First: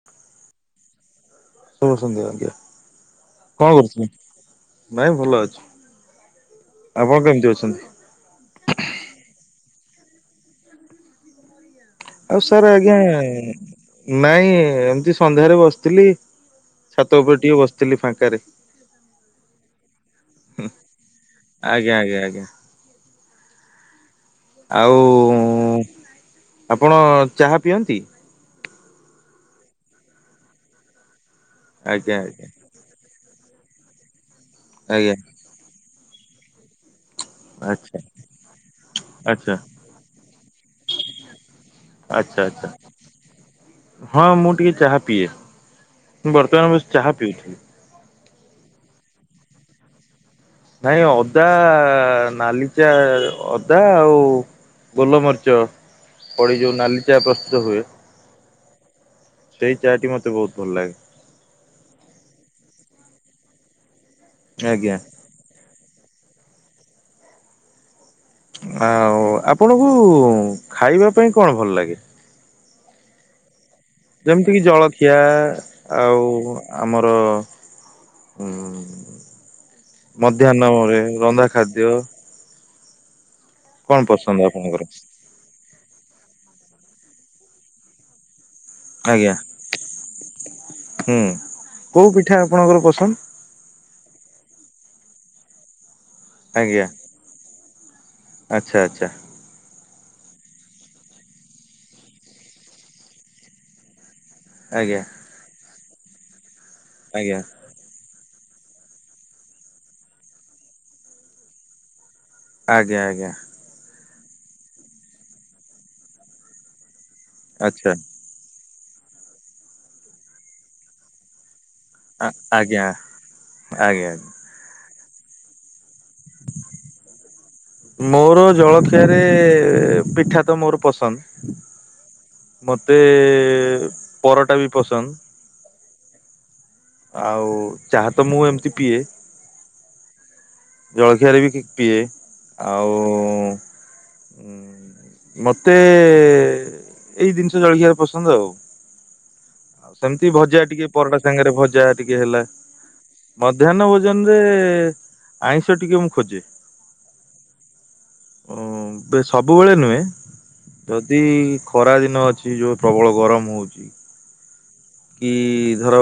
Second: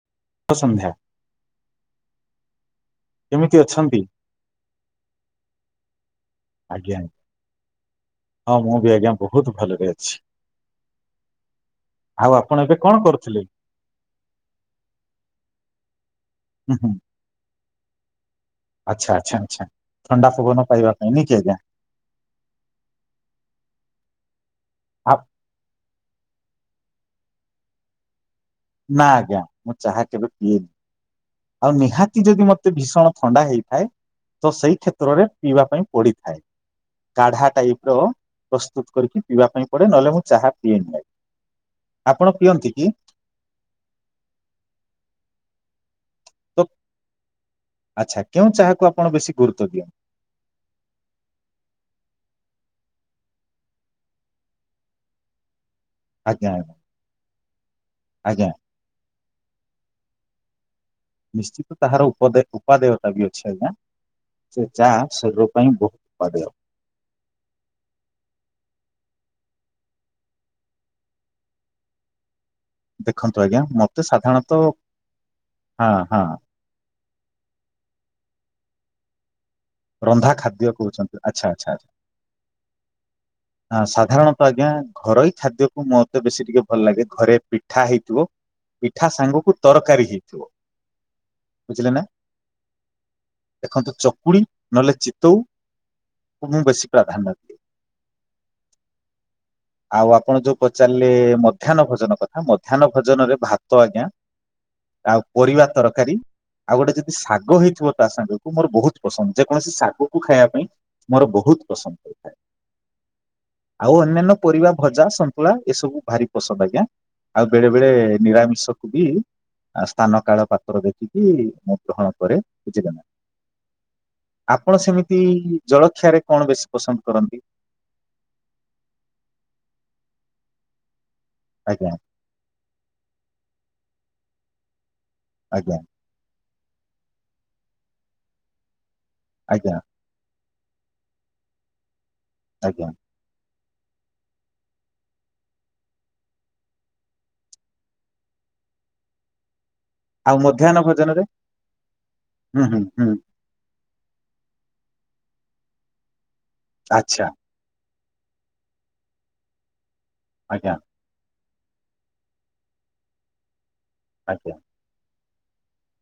[inaudible] ସନ୍ଧ୍ୟ। ସମ ସନ୍ଧ୍ୟ ଆଜ୍ଞା କେମିତି କଣ ଅଛନ୍ତି? କରୁଥିଲ ନାଇଁ ଭଲ ଅଛି। ଆଜ୍ଞା ଆପଣ କେମିତି ଅଛନ୍ତି? ଆଞା ହଁ ମୁଁ ବି ଆଜ୍ଞା ବହୁତ ଭଲରେ ଅଛି। ଆଉ ଆପଣ ସାର୍ ଏବେ କଣ ଆଜ୍ଞା କରୁଥିଲେ? ନାଇଁ ଏମିତି ସନ୍ଧ୍ୟାରେ ବସିଥିଲି ହୁଁ ହୁଁ ସାତ ବଟ ଟିକେ ବସିଥିଲି ଫାଙ୍କାରେ। ଆଚ୍ଛା ଆଚ୍ଛା ଆଚ୍ଛା ଥଣ୍ଡା ଖବର ପାଇବା ପାଇଁ ନ କି ଆଜ୍ଞା ଆଜ୍ଞା ଆଜ୍ଞା ଆଜ୍ଞା। ଆଉ ଆ ଆପଣ ଚାହା ପିଅନ୍ତି? ନା ଆଜ୍ଞା ମୁଁ ଚାହା କେବେ ପିଏନି ଆଉ ଆଜ୍ଞା ନିହାତି ଆଜ୍ଞା ଯଦି ମତେ ଏତେ ଭୀଷଣ ଥଣ୍ଡା ହେଇଥାଏ ତ ସେଇ ଆଜ୍ଞା କ୍ଷେତ୍ରରେ ପିଇବା ପାଇଁ ପଡିଥାଏ। କାଢା ଟାଇପ ଆଚ୍ଛା ର ପ୍ରସ୍ତୁତ କରିକି ପିଇବା ଆଚ୍ଛା ପାଇଁ ପଡେ ନହେଲେ ମୁଁ ଚାହା ପିଏନି। ଆପଣ ଆଚ୍ଛା ଆଚ୍ଛା। ପିଅନ୍ତି କି? ହଁ ମୁଁ ଟିକେ ଚାହା ପିଏ ମୁ ତ ବର୍ତ୍ତମାନ ବ ଚାହା ପିଉଚି। ଆଚ୍ଛା କେଉଁ ଚାହାକୁ ଆପଣ ବେଶୀ ଗୁରୁତ୍ବ ଦିଅନ୍ତି? ନାଇଁ ଅଦା ନାଲିଚା ଅଦା ଆଉ ଗୋଲ ମରିଚ। ଆଜ୍ଞା ପଡି ଆଜ୍ଞା ଯୋଉ ନାଲି ଚା ପ୍ରସ୍ତୁତ ହୁଏ ଆଜ୍ଞା ସେଇ ଚାଟି ମତେ ବହୁତ ଭଲ ଲାଗେ। ନିଶ୍ଚିତ ତାହାର ଉପଦ ଉପାଦେୟତା ବି ଅଛି ଆଜ୍ଞା ସେ ଆଜ୍ଞା। ଚାହା ଶରୀର ପାଇଁ ବହୁତ ଉପାଦେୟ। ଆଉ ଆପଣଙ୍କୁ ଖାଇବା ପାଇଁ କଣ ଭଲ ଲାଗେ? ଦେଖନ୍ତୁ ଆଜ୍ଞା ମତେ ଯେମିତି କିି ସାଧାରଣତଃ ଜଳଖିଆ ହଁ ହଁ ଆଉ ଆମର ଉଁ ରନ୍ଧା ଖାଦ୍ୟ ମଧ୍ୟାହ୍ନରେ କହୁଛନ୍ତି ଆଚ୍ଛା ରନ୍ଧା ଆଚ୍ଛା ଖାଦ୍ୟ। ଆ କଣ ପସନ୍ଦ ସାଧାରଣତଃ ଆଜ୍ଞା ଆପଣଙ୍କର? ଘରୋଇ ଖାଦ୍ୟ ମତେ ବେଶୀ ଟିକେ ଭଲ ଲାଗେ ଘରେ ପିଠା ହେଇଥିବ ପିଠା ଆଜ୍ଞା ସାଙ୍ଗକୁ ତରକାରୀ ହେଇଥିବ ହୁଁ ବୁଝିଲେ ନା। କୋଉ ପିଠା ଆପଣଙ୍କର ପସନ୍ଦ? ଦେଖନ୍ତୁ ଚକୁଳି ନହେଲେ ଚିତଉକୁ ମୁଁ ଆଜ୍ଞା ବେଶୀ ପ୍ରାଧ୍ୟାନ୍ୟ ଦିଏ। ଆଚ୍ଛା ଆଚ୍ଛା। ଆଉ ଆପଣ ଯୋଉ ପଚାରିଲେ ମଧ୍ୟାହ୍ନ ଭୋଜନ କଥା, ମଧ୍ୟାହ୍ନ ଭୋଜନ ରେ ଭାତ ଆଜ୍ଞା। ଆଜ୍ଞା। ଆଉ ପରିବା ତରକାରୀ ଆଉ ଗୋଟେ ଯଦି ଆଜ୍ଞା ଶାଗ ହେଇଥିବ ତା ସାଙ୍ଗକୁ। ଶାଗ ମୋର ବହୁତ ପସନ୍ଦ, ଯେକୌଣସି ଶାଗକୁ ଖାଇବା ପାଇଁ ମୋର ବହୁତ ପସନ୍ଦ। ଆଜ୍ଞା ଆଜ୍ଞା। ଆଉ ଅନ୍ୟାନ୍ୟ ପରିବା ଭଜା, ସନ୍ତୁଳା ଏସବୁ ଭାରି ପସନ୍ଦ ଆଜ୍ଞା, ଆଉ ବେଳେ ବେଳେ ଆଚ୍ଛା ନିରାମିଷ କୁ ବି ସ୍ଥାନ କାଳ ପାତ୍ର ଦେଖିକି ଗ୍ରହଣ ଆ ପରେ ଆଜ୍ଞା ବୁଝିଲେ ନା? ଆଜ୍ଞା। ଆପଣ ସେମିତି ଜଳଖିଆରେ କଣ ବେଶୀ ପସନ୍ଦ କରନ୍ତି? ମୋର ଜଳଖିଆରେ ପିଠା ତ ମୋର ପସନ୍ଦ। ଆଜ୍ଞା। ମୋତେ ପରଟା ବି ପସନ୍ଦ। ଆଜ୍ଞା। ଆଉ ଚାହା ତ ମୁଁ ଏମିତି ପିଏ। ଆଜ୍ଞା। ଜଳଖିଆରେ ବି ପିଏ ଆଜ୍ଞା ଆଉ। ମତେ ଏଇ ଜିନିଷ ଜଳଖଆ ରେ ପସନ୍ଦ ଆଉ। ଆଉ ସେମିତି ଭଜା ମଧ୍ୟାହ୍ନ ଟିକେ ପରଟା ଭୋଜନରେ ସାଙ୍ଗରେ ଭଜା ଟିକେ ହେଲା। ହୁଁ ହୁଁ ହୁଁ ମଧ୍ୟାହ୍ନ ଭୋଜନ ରେ ଆଇଁଷ ଟିକେ ମୁଁ ଖୋଜେ। ଆଚ୍ଛା। ଓ ସବୁବେଳେ ନୁହେଁ। ଆଜ୍ଞା। ଯଦି ଖରା ଦିନ ଅଛି, ଯୋଉ ପ୍ରବଳ ଗରମ ହଉଛି। ଆଜ୍ଞା। କି ଧର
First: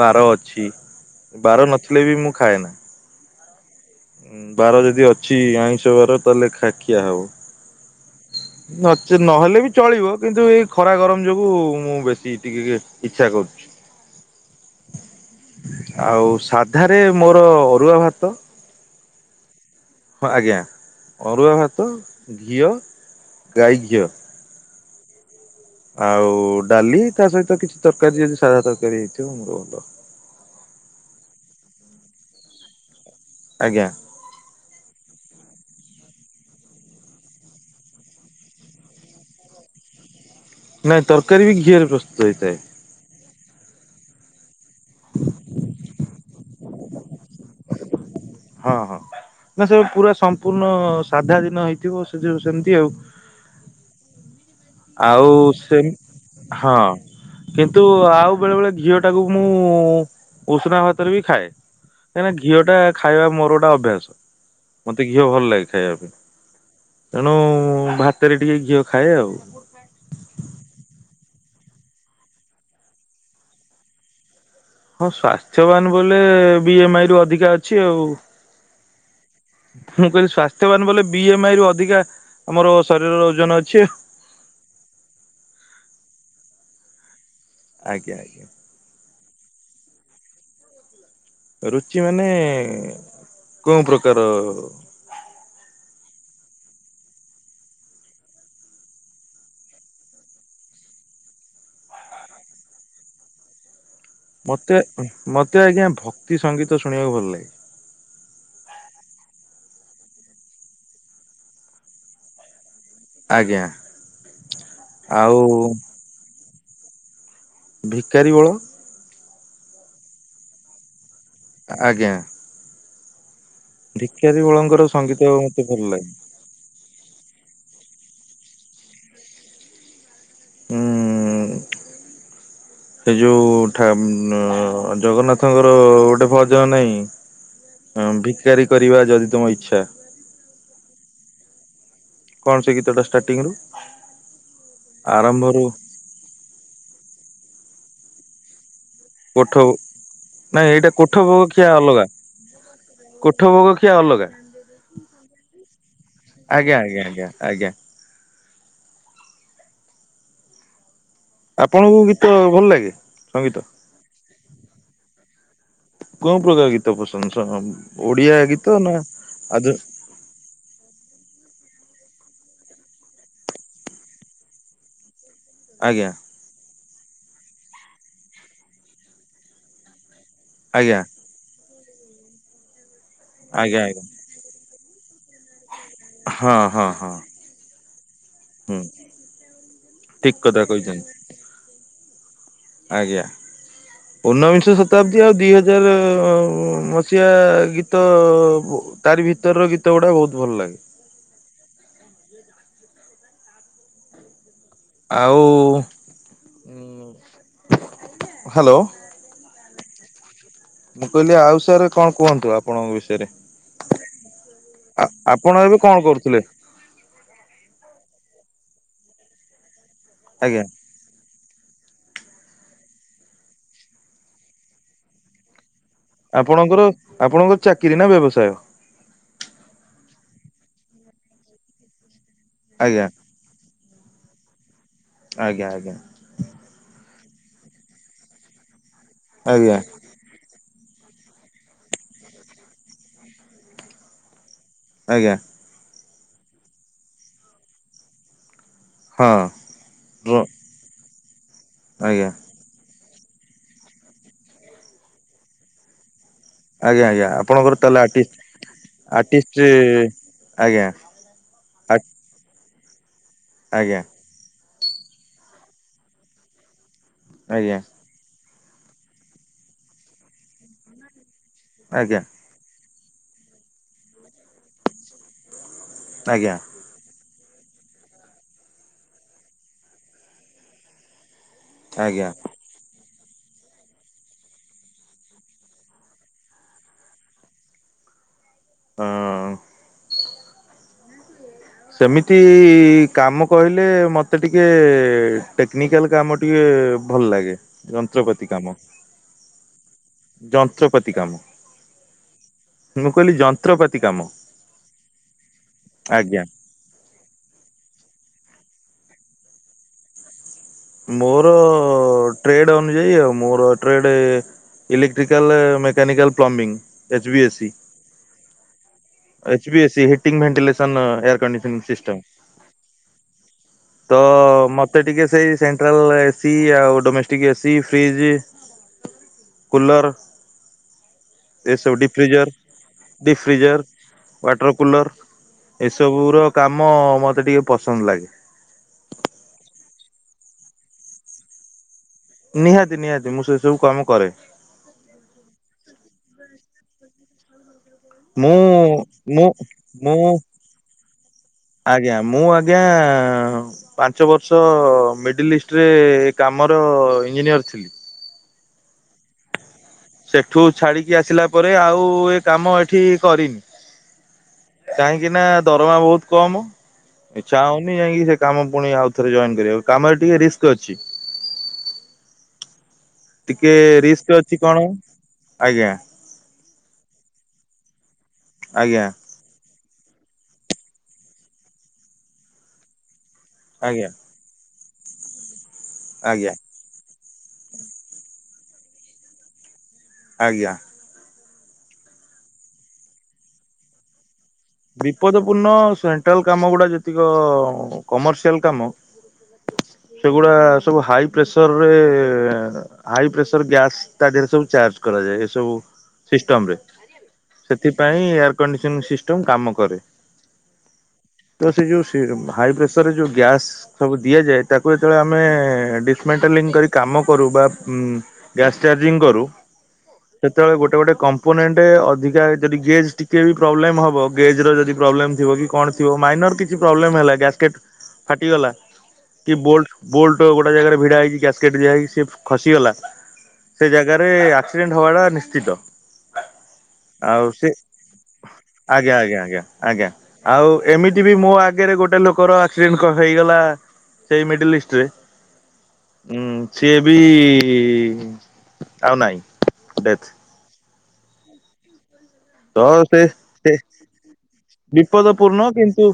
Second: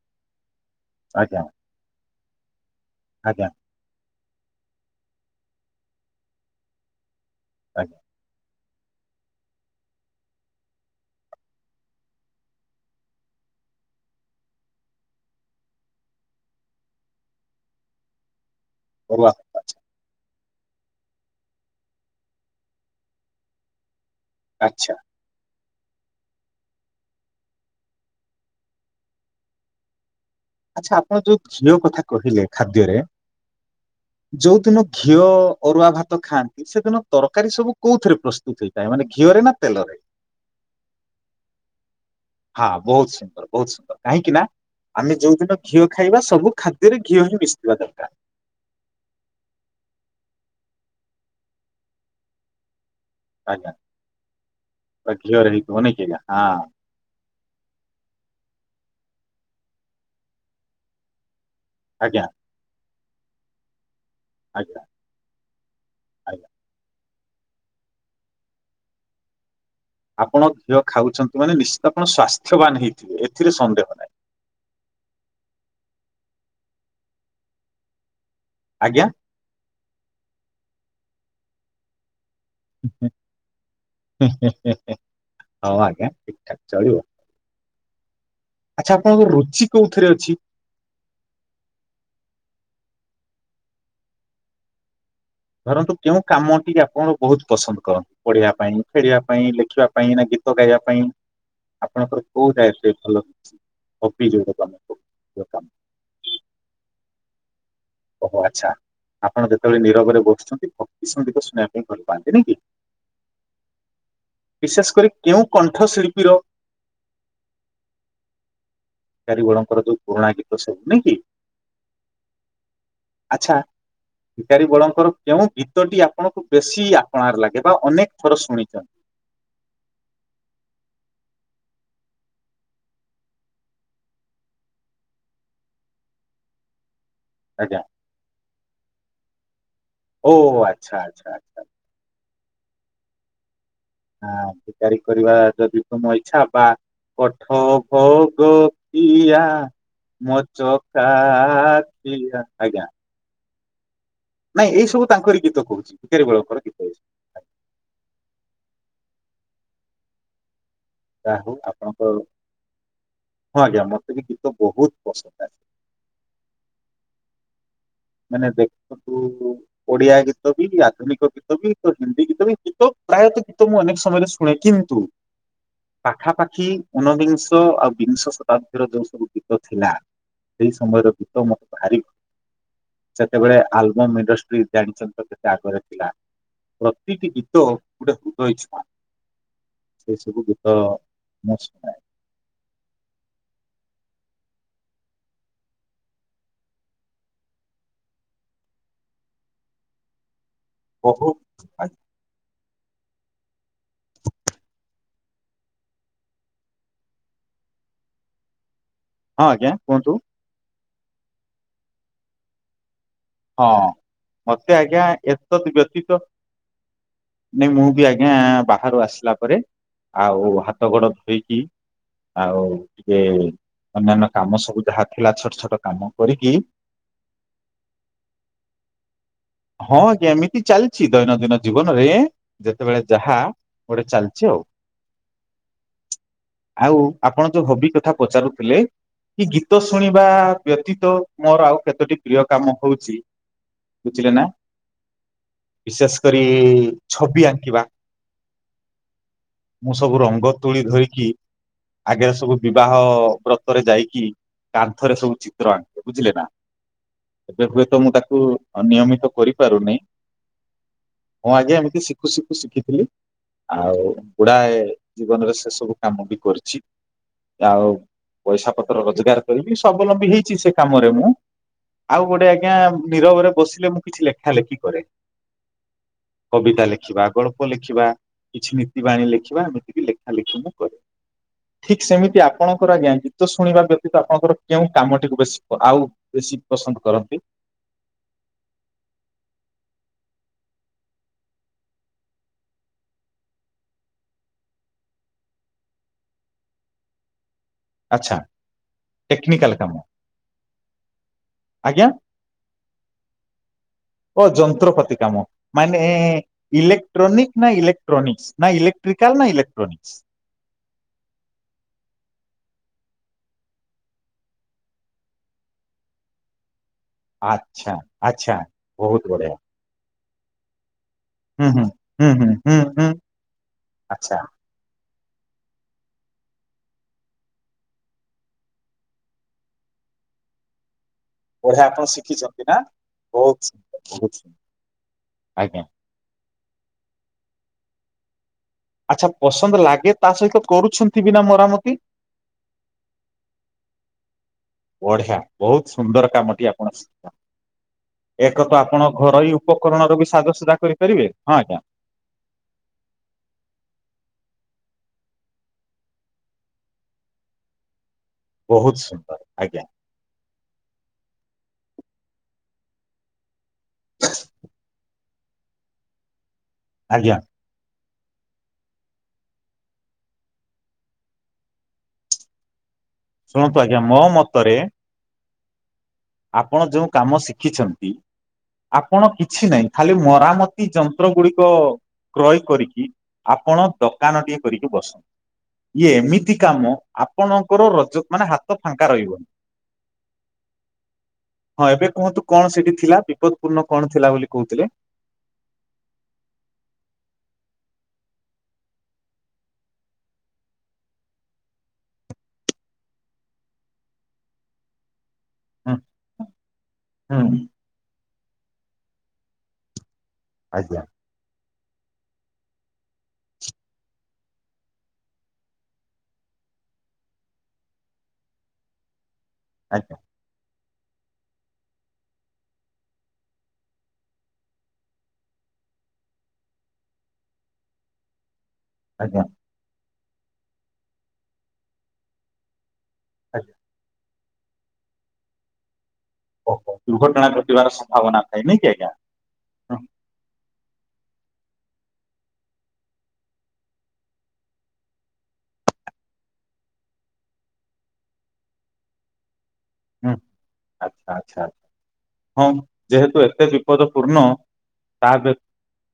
ବାର ଅଛି, ଆଜ୍ଞା ବାର ନଥିଲେ ବି ମୁଁ ଖାଏନା। ଆଜ୍ଞା। ବାର ଯଦି ଅଛି ଆଇଁଷ ବାର ତାହେଲେ ଖିଆ ହବ। ଆଜ୍ଞା। ନଚେ ନହେଲେ ବି ଚଳିବ କିନ୍ତୁ ଏଇ ଖରା ଗରମ ଯୋଗୁଁ ମୁଁ ବେଶୀ ଟିକେ। ଇଛା କରୁଛି। [inaudible] ଆଉ ସାଧାରେ ମୋର ଅରୁଆ ଭାତ। ଅରୁଆ। ଭାତ, ଆଚ୍ଛା ହଁ ଆଜ୍ଞା ଅରୁଆ ଭାତ ଘିଅ, ଗାଈ ଘିଅ। ଆଛା। ଆଉ ଡାଲି ତା ସହିତ କିଛି ତରକାରୀ ଯଦି ସାଧା ତରକାରୀ ହେଇଥିବ ମୋର ଭଲ। ଆଛା, ଆପଣ ଯୋଉ ଘିଅ କଥା କହିଲେ ଖାଦ୍ୟରେ ଆଜ୍ଞା। ଯୋଉ ଦିନ ଘିଅ ଅରୁଆ ଭାତ ଖାଆନ୍ତି ସେଦିନ ତରକାରୀ ସବୁ କୋଉଥିରେ ପ୍ରସ୍ତୁତ ହେଇଥାଏ, ମାନେ ଘିଅରେ ନା ତେଲରେ ନାଇଁ ତରକାରୀ ବି ଘିଅରେ ପ୍ରସ୍ତୁତ ହେଇଥାଏ। ହଁ ବହୁତ ସୁନ୍ଦର, ବହୁତ ସୁନ୍ଦର, କାହିଁକି ନା ଆମେ ଯଉ ଦିନ ଘିଅ ଖାଇବା ସବୁ ଖାଦ୍ୟରେ ଘିଅ ହିଁ ମିଶିବା ଦରକାର। ହଁ ହଁ। ନା ସେ ପୁରା ସମ୍ପୂର୍ଣ୍ଣ ସାଧା ଦିନ ହେଇଥିବ, ସେ ଯଉ ସେମିତି ଆଉ। ଆଜ୍ଞା ବା ଆଉ ଘିଅରେ ହେଇଥିବ ସେ ନାଇଁ କି ଆଜ୍ଞା ହଁ କିନ୍ତୁ ଆଉ ବେଳେ ବେଳେ ଘଝିଅ ଟାକୁ ମୁଁ ଉଷୁନା ଭାତରେ ବି ଖାଏ। ଆଜ୍ଞା କାହିଁକନା ଘିଅ ଟା ଖାଇବା ମୋର ଗୋଟା ଅଭ୍ୟାସ। ଆଜ୍ଞା। ମତେ ଘିଅ ଭଲ ଲାଗେ ଖାଇବା ପାଇଁ ଆଜ୍ଞା ତେଣୁ ଭାତରେ ଟିକେ ଘିଅ ଖାଏ ଆଉ ଆପଣ ଘିଅ ଖାଉଛନ୍ତି ମାନେ ନିଶ୍ଚିତ ଆପଣ ସ୍୍ୱାସ୍ଥ୍ୟବାନ ହେଇଥିବେ ଏଥିରେ ସନ୍ଦେହ ନାହିଁ ହଁ ସଵାସ୍ଥ୍ୟବାନ ବୋଲେ ବି ଏମ ଆଇରୁ ଅଧିକା ଅଛି ଆଉ ଆଜ୍ଞା ମୁଁ କହିଲି ସ୍୍ୱାସ୍ଥ୍ୟବାନ ବଲେ ବି ଏମ ଆଇ ରୁ ଅଧିକା ଆମର ଶରୀରର ଓଜନ ଅଛି ହଉ ଆ୍ଞା ଠିକ ଠାକ ଚଳିବ ଆଜ୍ଞା ଆଜ୍ଞା ଆଚ୍ଛା ଆପଣଙ୍କ ରୁଚି କୋଉଥିରେ ଅଛି ରୁଚି ମାନେ କୋଉ ପ୍ରକାର ଧରନ୍ତୁ କେଉଁ କାମ ଟ ଆପଣଙ୍କ ବହୁତ ପସନ୍ଦ କରନ୍ତି ପଢିବା ପାଇଁ ଖେଳିବା ପାଇଁ ଲେଖିବା ପାଇଁ ନା ଗୀତ ଗାଇବା ପାଇଁ ଆପଣଙ୍କର କୋଉ ଟା ଭଲ ହଛି ମତେ ମତେ ଆଜ୍ଞା ଭକ୍ତି ସଙ୍ଗୀତ ଶୁଣିବାକୁ ଭଲ ଲାଗେ ଓହୋ ଆଚ୍ଛା ଆପଣ ଯେତେବେଳେ ନିରବରେ ବସୁଛନ୍ତି ଭକ୍ତି ସମଧୀକୁ ଶୁଣିବା ପାଇଁ ଭଲ ପାଆନ୍ତି ନ କି ଆଜ୍ଞା ବିଶେଷ କରି ଆଉ କେଉଁ କଣ୍ଠ ଶିଳ୍ପୀର ଭିକାରୀ ବଳ କାରିଗୋଳଙ୍କର ଯୋଉ ପୁରୁଣା ଗୀତ ସେ ହଉନି କି ଆଜ୍ଞା ଆଚଛା ଭିକାରୀ ବଳଙ୍କର ସଙ୍ଗୀତ କେଉଁ ମତେ ଭଲ ଗୀତଟି ଲାଗେ। ଆପଣଙ୍କୁ ବେଶୀ ଆପଣାର୍ ଲାଗେ ବା ଅନେକ ଥର ଶୁଣିଛନ୍ତି ଉଁ [inaudible] ସେ ଯୋଉ ଜଗନ୍ନାଥଙ୍କର ଗୋଟେ ଭଜନ ନାହିଁ ଆଜ୍ଞା ହଁ ଭିକାରୀ କରିବା ଯଦି ତମ ଇଚ୍ଛା ଓ ଆଚ୍ଛା ଆଚ୍ଛାଛା କଣ ସେ ଗୀତ ଟା ଷ୍ଟାର୍ଟିଂ ରୁ ଆ ବିକାରୀ କରିବା ଆରମ୍ଭରୁ ଯଦି ତୁମ ଇଚଛା ବା କଠ ଭୋଗ କୋଠ ମୋ ନାଇଁ ଏଇଟା କୋଠ ଭୋଗ ଖିଆ ଅଲଗା ଚକାିଆ ଆଜ୍ଞା କୋଠ ଭୋଗ ଖିଆ ଅଲଗା ନାଇଁ ଏଇ ସବୁ ତାଙ୍କର ଗୀତ କହୁଛି ବିକୋର ଆଜ୍ଞା ବଳଙ୍କରୀତ ଏ ସବୁ ଆଜ୍ଞା ଆଜ୍ଞା ଆଜ୍ଞା ଯହୁ ଆପଣଙ୍କୁ ଆପଣଙ୍କର ଗୀତ ଭଲ ଲାଗେ ସଙ୍ଗୀତ ହଁ ଆଜ୍ଞା ମତେ ବି ଗୀତ ବହୁତ ପସନ୍ଦ ଆଛି କଣ ପ୍ରକାର ଗୀତା ପସନ୍ଦ ସ ମାନେ ଦେଖନ୍ତୁ ଓଡିଆ ଗୀତ ଗୀତ ବି ଆଧୁନିକ ଗୀତ ବି ତ ହିନ୍ଦୀ ଗୀତ ବି ଗୀତ ପ୍ରାୟତଃ ଗୀତ ମୁଁ ଅନେକ ସମୟରେ ଶୁଣେ କିନ୍ତୁ ଆଜ୍ଞା ପାଖାପାଖି ଉଣବିଂଶ ଆଉ ବିଂଶ ଶତାବ୍ଦୀର ଯୋଉ ସବୁ ଗୀତ ଥିଲା ସେଇ ଆଜ୍ଞା ସମୟର ଗୀତ ମୋତେ ଭାରି ସେତେବେଳେ ଆଜ୍ଞା ଆଜ୍ଞା ଆଲବମ୍ ଇଣ୍ଡଷ୍ଟ୍ରି ଜାଣିଛନ୍ତି କେତେ ଆଗରେ ହଁ ହଁ ହଁ ତୋ ଗୋଟେ ହୃଦୟ ହୁଁ ଛୁଆ ସେ ଠିକ ସବୁ କଥା ଗୀତ କହିଛନ୍ତି ମୁ ଶୁଣେ ଆଜ୍ଞା ଉଣବିଂଶ ଶତାବ୍ଦୀ ଆଉ ଦୁଇ ହଜାର ମସିହା ଗୀତ ତାରି ଭିତର ଗୀତ ଗୁଡ଼ା ବହୁତ ଭଲ ଲାଗେ ଓହୋ ଆଜ୍ା ଆଉ ହ୍ୟାଲୋ ହଁ ଆଜ୍ଞା କୁହନ୍ତୁ ମୁଁ କହିଲି ଆଉ ସାର୍ କଣ କୁହନ୍ତୁ ଆପଣଙ୍କ ବିଷୟରେ ହଁ ମତେ ଆଜ୍ଞା ଆ ଆପଣ ଏତ ତ ଏବେ କଣ ବ୍ୟତୀତ କରୁଥିଲେ ନାଇଁ ମୁଁ ବି ଆଜ୍ଞା ବାହାରୁ ଆସିଲା ପରେ ଆଉ ଆଜ୍ଞା ହାତ ଗୋଡ ଧୋଇକି ଆଉ ଟିକେ ଅନ୍ୟାନ୍ୟ କାମ ସବୁ ଯାହା ଥିଲା ଛୋଟ ଛୋଟ କାମ କରିକି ଆପଣଙ୍କର ଆପଣଙ୍କର ଚାକିରୀ ନା ବ୍ୟବସାୟ ହଁ ଆଜ୍ଞା ଏମିତି ଚାଲିଛି ଦୈନନ୍ଦିନ ଜୀବନରେ ଯେତେବେଳେ ଆଜ୍ଞା ଯାହା ଗୋଟେ ଚାଲଛି ଆଉ ଆଜ୍ଞା ଆଜ୍ଞା ଆଉ ଆପଣ ଯୋଉ ହବି କଥା ପଚାରୁଥିଲେ କି ଆଜ୍ଞା ଗୀତ ଶୁଣିବା ବ୍ୟତୀତ ମୋର ଆଉ କେତୋଟି ପ୍ରିୟ କାମ ହଉଛି ବୁଝିଲେ ନା ଆଜ୍ଞା ବିଶେଷ କରି ଛବି ଆଙ୍କିବା ହଁ ମୁଁ ସବୁ ର ରଙ୍ଗ ତୁଳି ଧରିକି ଆଜ୍ଞା ଆଗରେ ସବୁ ବିବାହ ବ୍ରତରେ ଯାଇକି କାନ୍ଥରେ ସବୁ ଚିତ୍ର ଆଙ୍କେ ବୁଝିଲେ ନା ଆଜ୍ଞା ଆଜ୍ଞା ଏବେ ଆପଣଙ୍କର ହୁଏତ ମୁଁ ତାହେଲେ ତାକୁ ଆଟିଷ୍ଟ ନିୟମିତ କରିପାରୁନି ଆଟିଷ୍ଟ ଆଜ୍ଞା ମୁଁ ଆଜ୍ଞା ଏମିତି ଶିଖୁ ଶିଖୁ ଶିଖିଥିଲି ଆଜ୍ଞା ଆଉ ଗୁଡାଏ ଜୀବନରେ ସେ ସବୁ କାମ ବି କରିଛି ଆଜ୍ଞା ଆଉ ପଇସା ପତ୍ର ରୋଜଗାର କରିବି ସ୍ଵବଲମ୍ବୀ ହେଇଛି ସେ କାମରେ ମୁଁ ଆଜ୍ଞା ଆଉ ଗୋଟେ ଆଜ୍ଞା ନିରବରେ ବସିଲେ ମୁଁ କିଛି ଲେଖା ଲେଖି କରେ ଆଜ୍ଞା କବିତା ଲେଖିବା କଣ ଲେଖିବା କିଛି ନୀତି ବାଣୀ ଲେଖିବା ଏମିତିକି ଲେଖା ଲେଖି ମୁଁ କରେ ଠିକ ଆଜ୍ଞା ସେମିତିଆ ଆପଣଙ୍କର ଆଜ୍ଞା ଗୀତ ଶୁଣିବା ବ୍ୟତୀତ ଆପଣଙ୍କର କେଉଁ କାମଟିକୁ ବେଶୀ ଆଉ ବେଶୀ ପସନ୍ଦ କରନ୍ତି ହଁ ସେମିତି କାମ କହିଲେ ମତେ ଟିକେ ଟେକ୍ନିକାଲ କାମ ଟିକେ ଭଲ ଲାଗେ ଆଚ୍ଛା ଯନ୍ତ୍ରପାତି କାମ ଟେକ୍ନିକାଲ କାମ ଯନ୍ତ୍ରପାତି କାମ ଆଜ୍ଞା ମୁଁ କହିଲି ଯନ୍ତ୍ରପାତି କାମ ଓ ଆଜ୍ଞା ଇଲେଟ୍ରୋନିକ୍ ନା ଇଲେଟ୍ରୋନିକ୍ସ ନା ଇଲେଟ୍ରିକାଲ ନା ଇଲେଟ୍ରୋନିକ୍ସ ମୋର ଟ୍ରେଡ ଅନୁଯାୟୀ ଆଉ ମୋର trade electrical mechanical plumbing H V A C ଆଚ୍ଛା ଆଚ୍ଛା ବହୁତ ବଢିଆ H V A C heating ventilation ହୁଁ କଣ୍ଡିସନ ହୁଁ ସିଷ୍ଟମ ହୁଁ ହୁଁ ହୁଁ ହୁଁ ତ ଆଚ୍ଛା ମତେ ଟିକେ ସେଇ ସେଣ୍ଟ୍ରାଲ ଏସି ଆଉ ଡୋମେଷ୍ଟିକ ଏସି ଫ୍ରିଜ କୁଲର୍ ବଢିଆ ଏସବୁ ଆପଣ ଡି ଫ୍ରିଜର ଶିଖିଛନ୍ତି ନା? ଡି ବହୁତ ଫ୍ରିଜର ସୁନ୍ଦର ବହୁତ ସୁନ୍ଦର ୱାଟର କୁଲର ଆଜ୍ଞା ଏସବୁ ସବ ର କାମ ମତେ ଟିକେ ପସନ୍ଦ ଲାଗେ ଆଚ୍ଛା ପସନ୍ଦ ଲାଗେ ତା ସହିତ କରୁଛନ୍ତି ବିନା ମରାମତି ନିହାତି ନିହାତି ମୁଁ ସେ ସବୁ କାମ କରେ ବଢିଆ ବହୁତ ସୁନ୍ଦର କାମଟି ଆପଣ ଶଖ ମୁଁ ଏକ ତ ଆପଣ ମୁଁ ଘରୋଇ ଉପକରଣ ର ବି ମୁଁ ସାଜସଜା କରିପାରିବେ ହଁ ଆଜ୍ଞା ଆଜ୍ଞା ମୁଁ ଆଜ୍ଞା ପାଞ୍ଚ ବର୍ଷ ମିଡିଲ ଇଷ୍ଟରେ କାମର ଇଞ୍ଜିନିୟର ଥିଲି ବହୁତ ସୁନ୍ଦର ଆଜ୍ଞା ସେଠୁ ଛାଡିକି ଆସିଲା ପରେ ଆଉ ଏ କାମ ଏଠି କରିନି ହ କାହିଁକି ନା ଦରମା ବହୁତ କମ ଆଜ୍ଞା ଚାହୁଁନି ଯାଇକି ସେ କାମ ପୁଣି ଆଉ ଥରେ ଜଏନ କର କାମରେ ଟିକେ ରିସ୍କ ଅଛି ଟିକେ ଶୁଣନ୍ତୁ ଆଜ୍ଞା ମୋ ରିସ୍କ ଅଛି ମତରେ କଣ ଆଜ୍ଞା ଆପଣ ଯୋଉ କାମ ଶିଖିଛନ୍ତି ଆଜ୍ଞା ଆଜ୍ଞା ଆପଣ କିଛି ନାହିଁ ଖାଲି ମରାମତି ଯନ୍ତ୍ର ଗୁଡ଼ିକ କ୍ରୟେ କରିକି। ଆପଣ ଆଜ୍ଞା ଦକାନ ଟିଏ କରିକି ବସ, ଇଏ ଆଜ୍ଞା। ଏମିତି କାମ ଆପଣଙ୍କର ମାନେ ହାତ ଫାଙ୍କା ରହିବନି। ଆଜ୍ଞା। ହଁ! ଏବେ କୁହନ୍ତୁ କ'ଣ ସେଠି ଥିଲା, ବିପଦ୍ ପୂର୍ଣ୍ଣ କ'ଣ ଥିଲା ବୋଲି କହୁଥିଲେ। ବିପଦ ପୂର୍ଣ୍ଣ ସେଣ୍ଟ୍ରାଲ୍ କାମ ଗୁଡା ଯେତିକ କମର୍ସିଆଲ୍ କାମ। ସେଗୁଡ଼ା ସବୁ ହାଇ ପ୍ରେସର୍ ରେ। ହାଇ ପ୍ରେସର୍ ଗ୍ୟାସ୍ ତା ଦେହରେ ସବୁ ଚାର୍ଜ। କରାଯାଏ, ଏ ସବୁ ହୁଁ ସିଷ୍ଟମ୍ ରେ। ହୁଁ ସେଥିପାଇଁ ଏୟାର୍ କାମ କରେ। [inaudible] ତ ସେଇ ଯଉ, ହାଇ ପ୍ରେସର୍ ରେ ଯଉ ଗ୍ୟାସ୍। ସବୁ ଦିଆଯାଏ, ତାକୁ ଯେତ--ଳେ ଆମେ ଡିସ୍‌ମେଣ୍ଟାଲି କରି କାମ କରୁ। ବା ଗ୍ୟାସ୍ ଚାର୍ଜିଂ କରୁ। ଆଚ୍ଛା ସେତେବେଳେ ଗୋଟେ ଗୋଟେ କମ୍ପୋନେଣ୍ଟେ ଅଧିକା ଯଦି ଗେ ଟିକେ ବି ପ୍ରୋବ୍ଲେମ୍ ହ ଗେଜ୍‌ର ଯଦି ପ୍ରୋବ୍ଲେମ୍ ଥିବ କି କ'ଣ ଥିବ। ମାଇନର୍ କିଛି ପ୍ରୋବ୍ଲେମ୍ ହେଲା, ଗ୍ୟାସ୍‌ କେଟ୍ ଫାଟି ଗଲା। ଆଜ୍ଞା। ବୋଲ୍ଟ ଗୋଟେ ଜାଗା ରେ ଭିଡ଼ା ହେଇକି, ଗ୍ୟାସ୍‌ କେଟ୍ ଦିଆ ହେଇକି ଖସି ଗଲା। ଆଜ୍ଞା ସେ ଆକ୍ସିଡ଼େଣ୍ଟ୍ ହବାଟା ନିଶ୍ଚିତ। ଦୁର୍ଘଟଣା ଆଉ ସେ ଘଟିବାର ସମ୍ଭାବନା ଥାଏ, ନେଇଁ କି ଆଜ୍ଞା। ଆଜ୍ଞା ଆଜ୍ଞା ହୁଁ ଆଜ୍ଞା, ଆଉ ଏମିତି ବି ମୋ ଆଗରେ ଗୋଟେ ଲୋକର ଆକ୍ସିଡ଼େଣ୍ଟ୍ ହେଇଗଲା। ସେଇ ମେଡ଼େ ଲିଷ୍ଟ୍ ରେ। [inaudible] ହୁଁ ହଁ, ଯେହେତୁ ଏତେ ବିପଦ ପୂର୍ଣ୍ଣ। ବିପଦ ପୂର୍ଣ୍ଣ କିନ୍ତୁ,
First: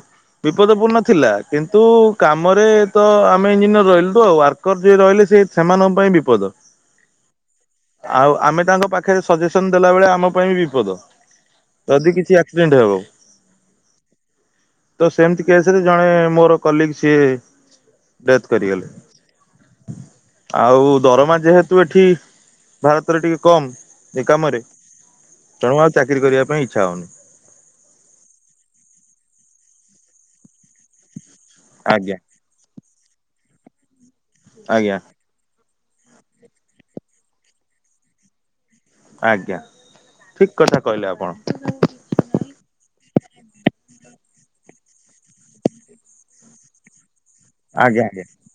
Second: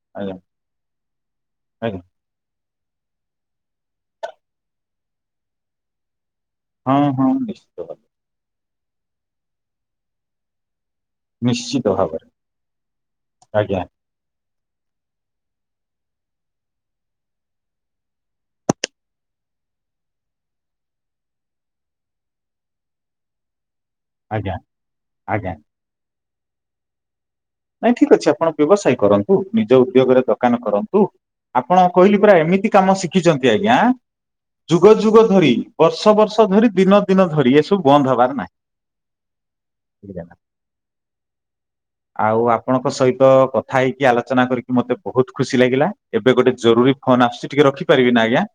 ବିପଦ ପୂର୍ଣ୍ଣ ଥିଲା। କିନ୍ତୁ ଆଜ୍ଞା କାମରେ ତ ଆମେ ଇଞ୍ଜିନିୟର୍ ରହିଲୁୁ ୱାର୍କର ଯିଏ ରହିଲେ ସେମାନଙ୍କ ପାଇଁ ବିପଦ। [inaudible] ଆଉ ଆମେ ତାଙ୍କ ପାଖେରେ ସଜେସନ୍‌ ଦେଲା ବେଳେ ଆମ ପାଇଁ ବିପଦ। ନିଶ୍ଚିତ ଯଦି ଭାବରେ କିଛି ଆକ୍ସିଡ଼େଣ୍ଟ୍ ହେବ। ଆଜ୍ଞା ତ ସେମ୍ତି କେସେରେ ଜଣେ ମୋର କଲିକ୍ ସିଏ। ଡ଼େଥ୍ କରି ଗଲେ। ଆଉ ଦରମା ଯେହେତୁ ଏଠି ଭାରତରେ ଟିକେ କମ୍। ଏ ଆଜ୍ଞା କାମରେ, ଆଜ୍ଞା ତେଣୁ ଆଉ ଚାକିରି କରିବା ପାଇଁ ଇଚ୍ଛା ହଉନି। ନାଇଁ ଠିକ୍ ଅଛି ଆପଣ ବ୍ୟବସାୟୀ କରନ୍ତୁ, ନିଜ ଉଦ୍ୟୋଗରେ ଦୋକାନ କରନ୍ତୁ। ଆପଣ ଆଜ୍ଞା କହିଲି ପୁର ଏମିତି କାମ ଶିଖିଛନ୍ତି ଆଜ୍ଞା। ଯୁଗ ଆଜ୍ଞା। ଯୁଗ ଧରି, ବର୍ଷ ବର୍ଷ ଧରି ଦିନ ଦିନ ଧରି ଏସବୁ ବନ୍ଦ୍ ହେବାର ନାହିଁ। ଆଜ୍ଞା, ବୁଝିଲେ ନା। ଠିକ୍ କଥା କହିଲେ ଆପଣ। ଆଉ ଆପଣଙ୍କ ସ--ତ କଥା ହେଇକି ଆଲୋଚନା କରିକି ମତେ ବହୁତ୍ ଖୁସି ଲାଗିଲା। ଏବେ ଗୋଟେ ଜରୁରୀ ଫୋନ୍‌ ଆସ୍‌ ଟିକେ ରଖିପାରିବି ନା ଆଜ୍ଞା।